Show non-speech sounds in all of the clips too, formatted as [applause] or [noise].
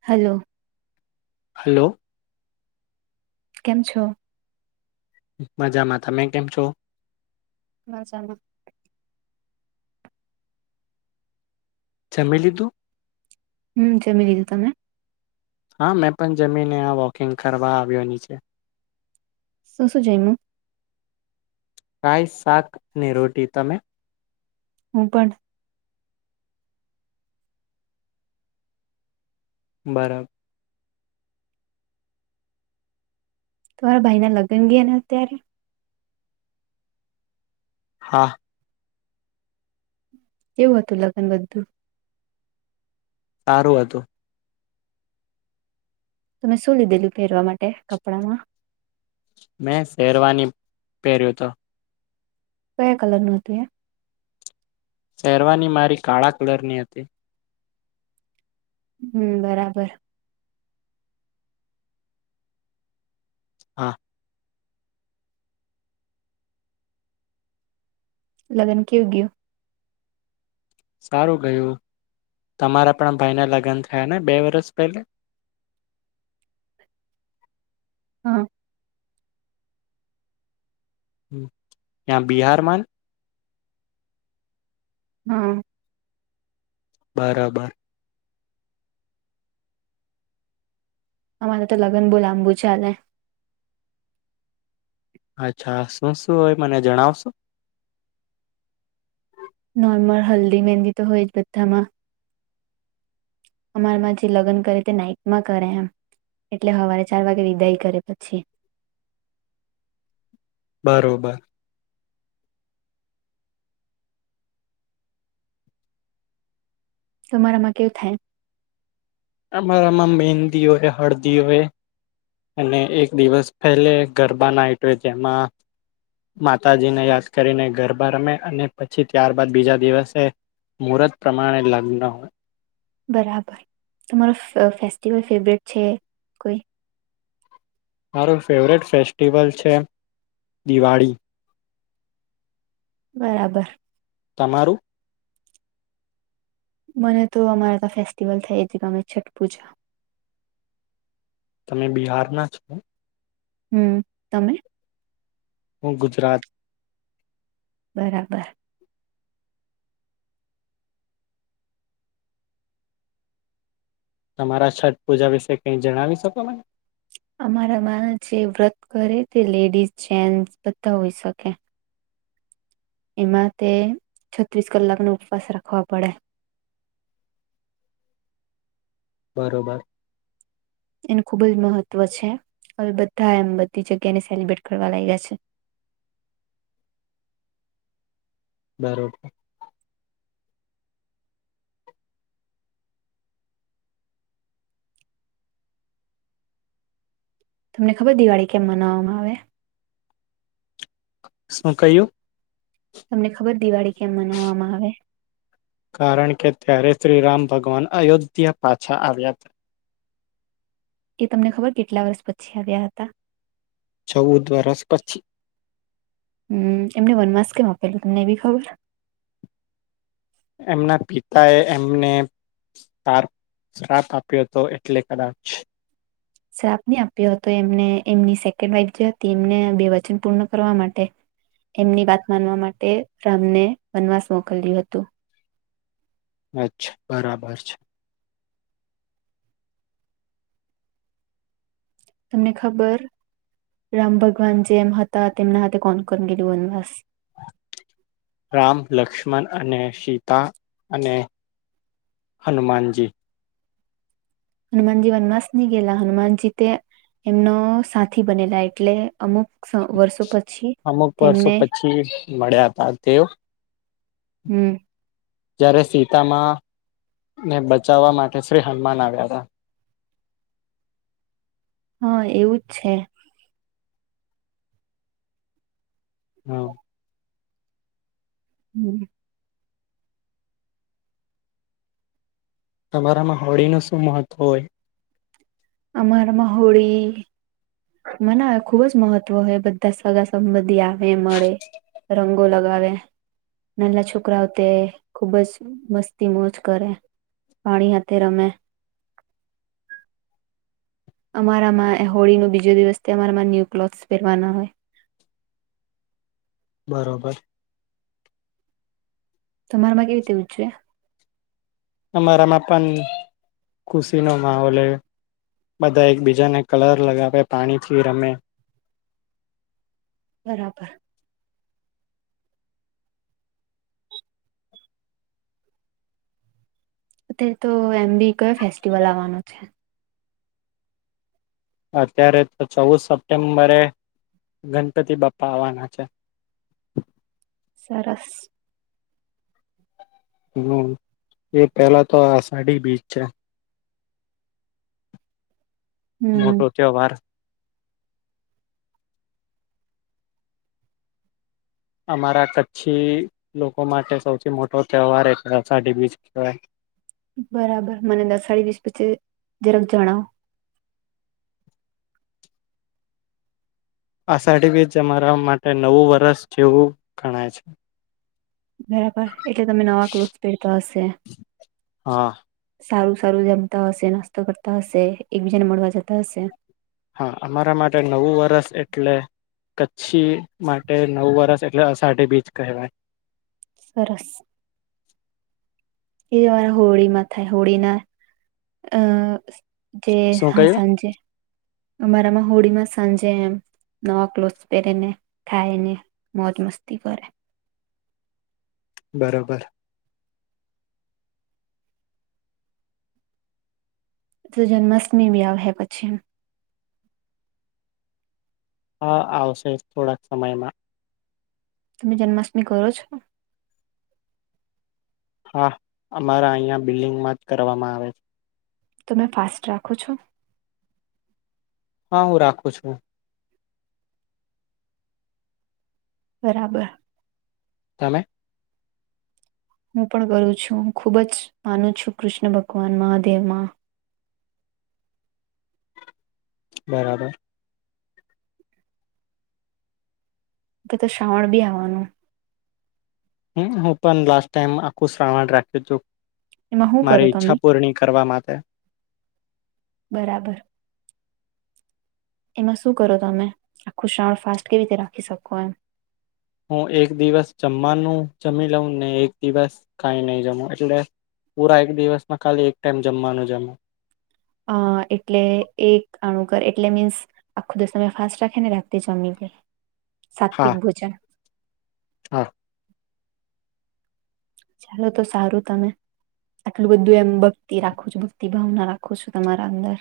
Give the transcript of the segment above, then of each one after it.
Hello hello કેમ છો મજામાં તમે કેમ છો મજામાં જમી લીધું હમ જમી લીધું તમે હા મેં પણ જમીને આ વોકિંગ કરવા આવ્યોનીચે શુંસું જયમુ રાઈસ શાક અને રોટી તમે હું પણ બરાબ તમારા ભાઈના લગ્ન ગયા ને અત્યારે હા કેવું હતું લગ્ન બધું સારું હતું તમે શું લીધેલું પહેરવા માટે કપડામાં મેં શેરવાની પહેર્યું તો કયા કલર ન હતું એ શહેરવાની મારી કાળા કલરની હતી હમ બરાબર હા લગ્ન કેવું ગ્યું સારુ ગયો તમારા પણ ભાઈને લગ્ન થયા ને બે વરષ પહેલે [unintelligible] હા હ બિહારમાં હા બરાબર અમારે તો લગ્ન બહુ લાંબુ ચાલે અચ્છા શું શું હોય મને જણાવશો નોર્મલ હલ્દી મેંદી તો હોય જ બધામાં અમારામાં જે લગ્ન કરે તે નાઈટમાં કરે એમ એટલે સવારે ચાર વાગે દઈ કરે પછી બરોબર તમારામાં કેવું થાય અમારામાં મહંદી હોય હળદી હોય અને એક દિવસ પહેલે ગરબા નાઈટ જેમાં માતાજીને યાદ કરીને ગરબા રમે અને પછી ત્યારબાદ બીજા દિવસે મુહૂર્ત પ્રમાણે લગ્ન હોય બરાબર તમારો ફેસ્ટિવલ ફેવરેટ છે કોઈ મારું ફેવરેટ ફેસ્ટિવલ છે દિવાળી બરાબર તમારું મને તો અમારે ત્યાં ફેસ્ટિવલ થાય છે ગમે છઠ પૂજા તમે બિહાર ના છો હમ તમે હું ગુજરાત બરાબર તમારા છઠ પૂજા વિશે કઈ જણાવી શકો મને અમારામાં જે વ્રત કરે તે લેડીસ જેન્ટસ બધા હોય શકે એમાં તે છત્રીસ કલાકનોો ઉપવાસ રાખવ પડે બરોબર એનું ખુબ જ મહત્વ છે હવે બધા એમ બધી જગ્યાને સેલિબ્રેટ કરવા લાગ્યા છે બરોબર તમને ખબર દિવાળી કેમ મનાવામાં આવે શું કયું તમને ખબર દિવાળી કેમ મનાવવામાં આવે કારણ કે ત્યારે શ્રીરામ ભગવાન અયોધ્યા પાછા આવ્યા હતા એ તમને ખબર કેટલા વર્ષ પછી આવ્યા હતા ચૌદ વરષ પછી હમ એમને વન માસ કેમ આપેલું તમને એ બી ખબર એમના પિતા એ એમને તાર શ્રાપ આપ્યો હતો એટલે કદાચ શ્રપ ન આપ્યો હતો એમને એમની સેકન્ડ વાઇફ જે હતી એમને બે વચન પૂર્ણ કરવા માટે એમની વાત માનવા માટે રામને વનવાસ મોકલ્યું હતું અચ્છા બરાબર છે તમને ખબર રામ ભગવાન જેમ હતા તેમના હાથે કોનકગે વનવાસ રામ લક્ષ્મણ અને સીતા અને હનુમાનજી હનુમાનજી વનવાસ ની ગયેલા હનુમાનજી તે એમનો સાથી બનેલા એટલે અમુક વર્ષો પછી અમુક વર્ષો તેમને પછી મળ્યા હતા તેઓ હમ જ્યારે સીતામા ને બચાવવા માટે શ્રી હનુમાન આવ્યા હતા હા એવુંજ છે હા હમ તમારામાં હોળી ન શું મહત્વ હોય અમાર માહડીી મના હ ખુબ જ મહત્વ હોય બધા સગા સંબંધી આવે મળે રંગો લગાવે. નાના છોકરાઓ તે ખુબ જ મસ્તી-મોજ કરે. પાણી હાથે રમે. [unintelligible] અમારામાં હોળી ના બીજો દિવસે અમારામાં ન્યુક્લોથ પહેરવાના હોય. બરોબર. તમારામાં કેવી રીતે વહીચે? અમારામાં પણ ખુશી નો માહોલ. બધા એકબીજાને કલર લગાવે, પાણીથી રમે. બરાબર. અત્યારે તો એમ બી કયો ફેસ્ટિવલ આવવાનો છે? અત્યારે તો ચૌવીદ સપ્ટેમ્બરે ગણપતિ બાપા આવવાના છે. [unintelligible] સરસ. હમ, એ પેલા તો આષાઢી બીચ છે. મોટો હમ તહેવાર. અમારા કચ્છી લોકો માટે સૌથી મોટો તહેવાર એ અષાઢી બીજ કહેવાય. બરાબર, મને દસઢી વિશે પછી જરાક જણાવો. આ અષાઢી બીજ તમારા માટે નવું વર્ષ જેવું ગણાય છે. બરાબર, એટલે તમે નવા ક્લોથ પહેરતા હશે. હા સારું, સારું, જમતા હશે, નાસ્તો કરતા હશે, એકબીજા ને મળવા જતા હશે. હા, અમારા માટે નવું વર્ષ એટલે કચ્છી માટે નવુ વર્ષ એટલે અષાઢી બીચ કહેવાય. સરસ. એ અરા હોળીમાં થાય હોળીના અ. જે શું હા, કહ્યું? સાંજે અમારામાં હોળીમાં સાંજે એમ. નવા કલોસ પહેરેને, ખાઈ ને, મોજ-મસ્તી કરે. બરોબર. તો જન્માષ્ટમી ભી આવશે પછી. હા, આવશે થોડાક સમયમાં. તમે જન્માષ્ટમી કરો છો? હા, અમારા અહીં બિલ્ડિંગમાં જ કરવામાં આવે છે. તમે ફાસ્ટ રાખો છો? હા, હું રાખું છું. બરાબર. તમે? હું પણ કરું છું, હું ખૂબ જ માનું છું, કૃષ્ણ ભગવાન, મહાદેવમાં. [unintelligible] બરાબર. કે તો શ્રાવણ બી આવવાનું. હું પણ લાસ્ટ ટાઈમ આખું શ્રાવણ રાખ્યું હતું. એમાં શું મારી કરો તમે ઈચ્છા પૂર્ણી કરવા માટે. બરાબર. એમાં શું કરો? તમે આખું શ્રાવણ ફાસ્ટ કેવી રીતે રાખી શકો, એમ? હું એક દિવસ જમવાનું જમી લઉં ને, એક દિવસ કઈ નહીં જમું, એટલે. પૂરા એક દિવસમાં ખાલી એક ટાઈમ જમવાનું જમું. અ, એટલે એક તાણુ કરે, એટલે મીન્સ આખું દિવસ તમે ફાસ્ટ રાખે ને, રાત્રે જમી લે. [unintelligible] સાત્વિક ભોજન. હા. ચાલો, તો સારું તમે આટલું બધું એમ ભક્તિ રાખું છું, ભક્તિ ભાવના રાખું છું તમારા અંદર.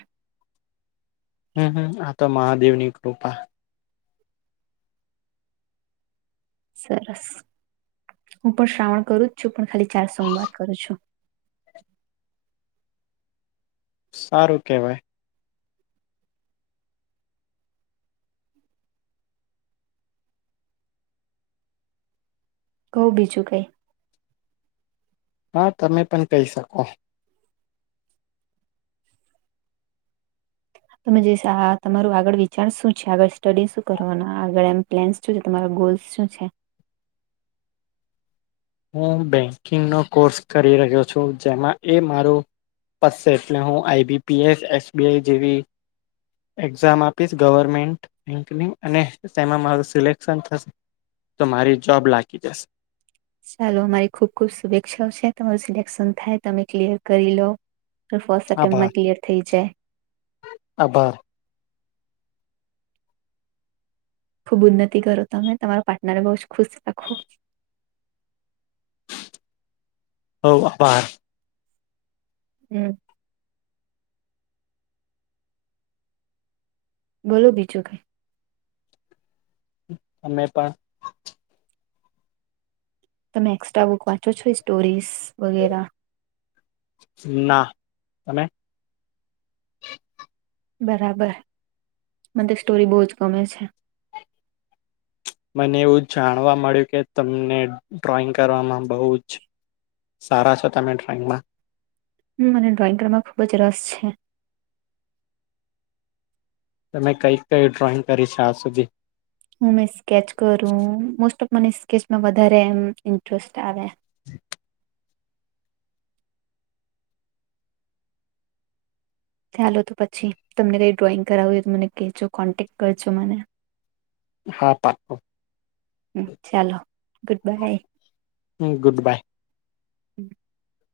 હમ હમ, આ તો મહાદેવની કૃપા. સરસ. હું પણ શ્રાવણ કરું છું, પણ ખાલી ચાર સોમવાર કરું છું. [unintelligible] સારું કહેવાય. કઉ બીજું કંઈ? હા, તમે પણ કહી શકો. તમે જ આ, તમારું આગળ વિચાર શું છે? આગળ સ્ટડી શું કરવાના? આગળ એમ પ્લાન શું છે તમારો? ગોલ શું છે? [unintelligible] હું બેંકિંગનો કોર્સ કરી રહ્યો છું, જેમાં એ મારો પસશે એટલે હું આઈબીપીએસ, એસબીઆઈ જેવી એક્ઝામ આપીશ, ગવર્મેન્ટ રેન્કની, અને તેમાં મારું સિલેક્શન થશે. તો મારી જોબ લાગી જશે ચાલો મારી ખુબ ખુબ શુભેચ્છાઓ છે તમારું સિલેક્શન થાય તમે ક્લિયર કરી લો ફર્સ્ટ આભાર સપ્ટેમ્પમાં ક્લિયર થઈ જાય આભાર ખુબ ઉન્તિ કરો તમે તમારા પાર્ટનર બહ જ ખુશ રાખો હવ આભાર હમ બોલો બીજું કઈ અમે પણ તમે એક્સ્ટ્રા બુક વાંચો છો સ્ટોરીઝ વગેરા ના તમે બરાબર મને સ્ટોરી બહુ જ ગમે છે મને એવું જાણવા મળ્યું કે તમને ડ્રોઈંગ કરવામાં બહુ જ સારા છો તમે ડ્રોઈંગમાં હમ મને ડ્રોઈંગ કરવા ખૂબ જ રસ છે તમે કઈ કઈ ડ્રોઈંગ કરી છે આ સુધી હું મે સ્કેચ કરું મોસ્ટ ઓફ મને સ્કેચમાં વધારે એમ ઇન્ટરેસ્ટ આવે [inaudible] ચાલો તો પછી તમને કઈ ડ્રોઈંગ કરાવવું હોય તો મને કહેજો કોન્ટેક કરજો મને હા પાકકો હમ, ચાલો ગુડ બાય હમ ગુડ બાય [inaudible]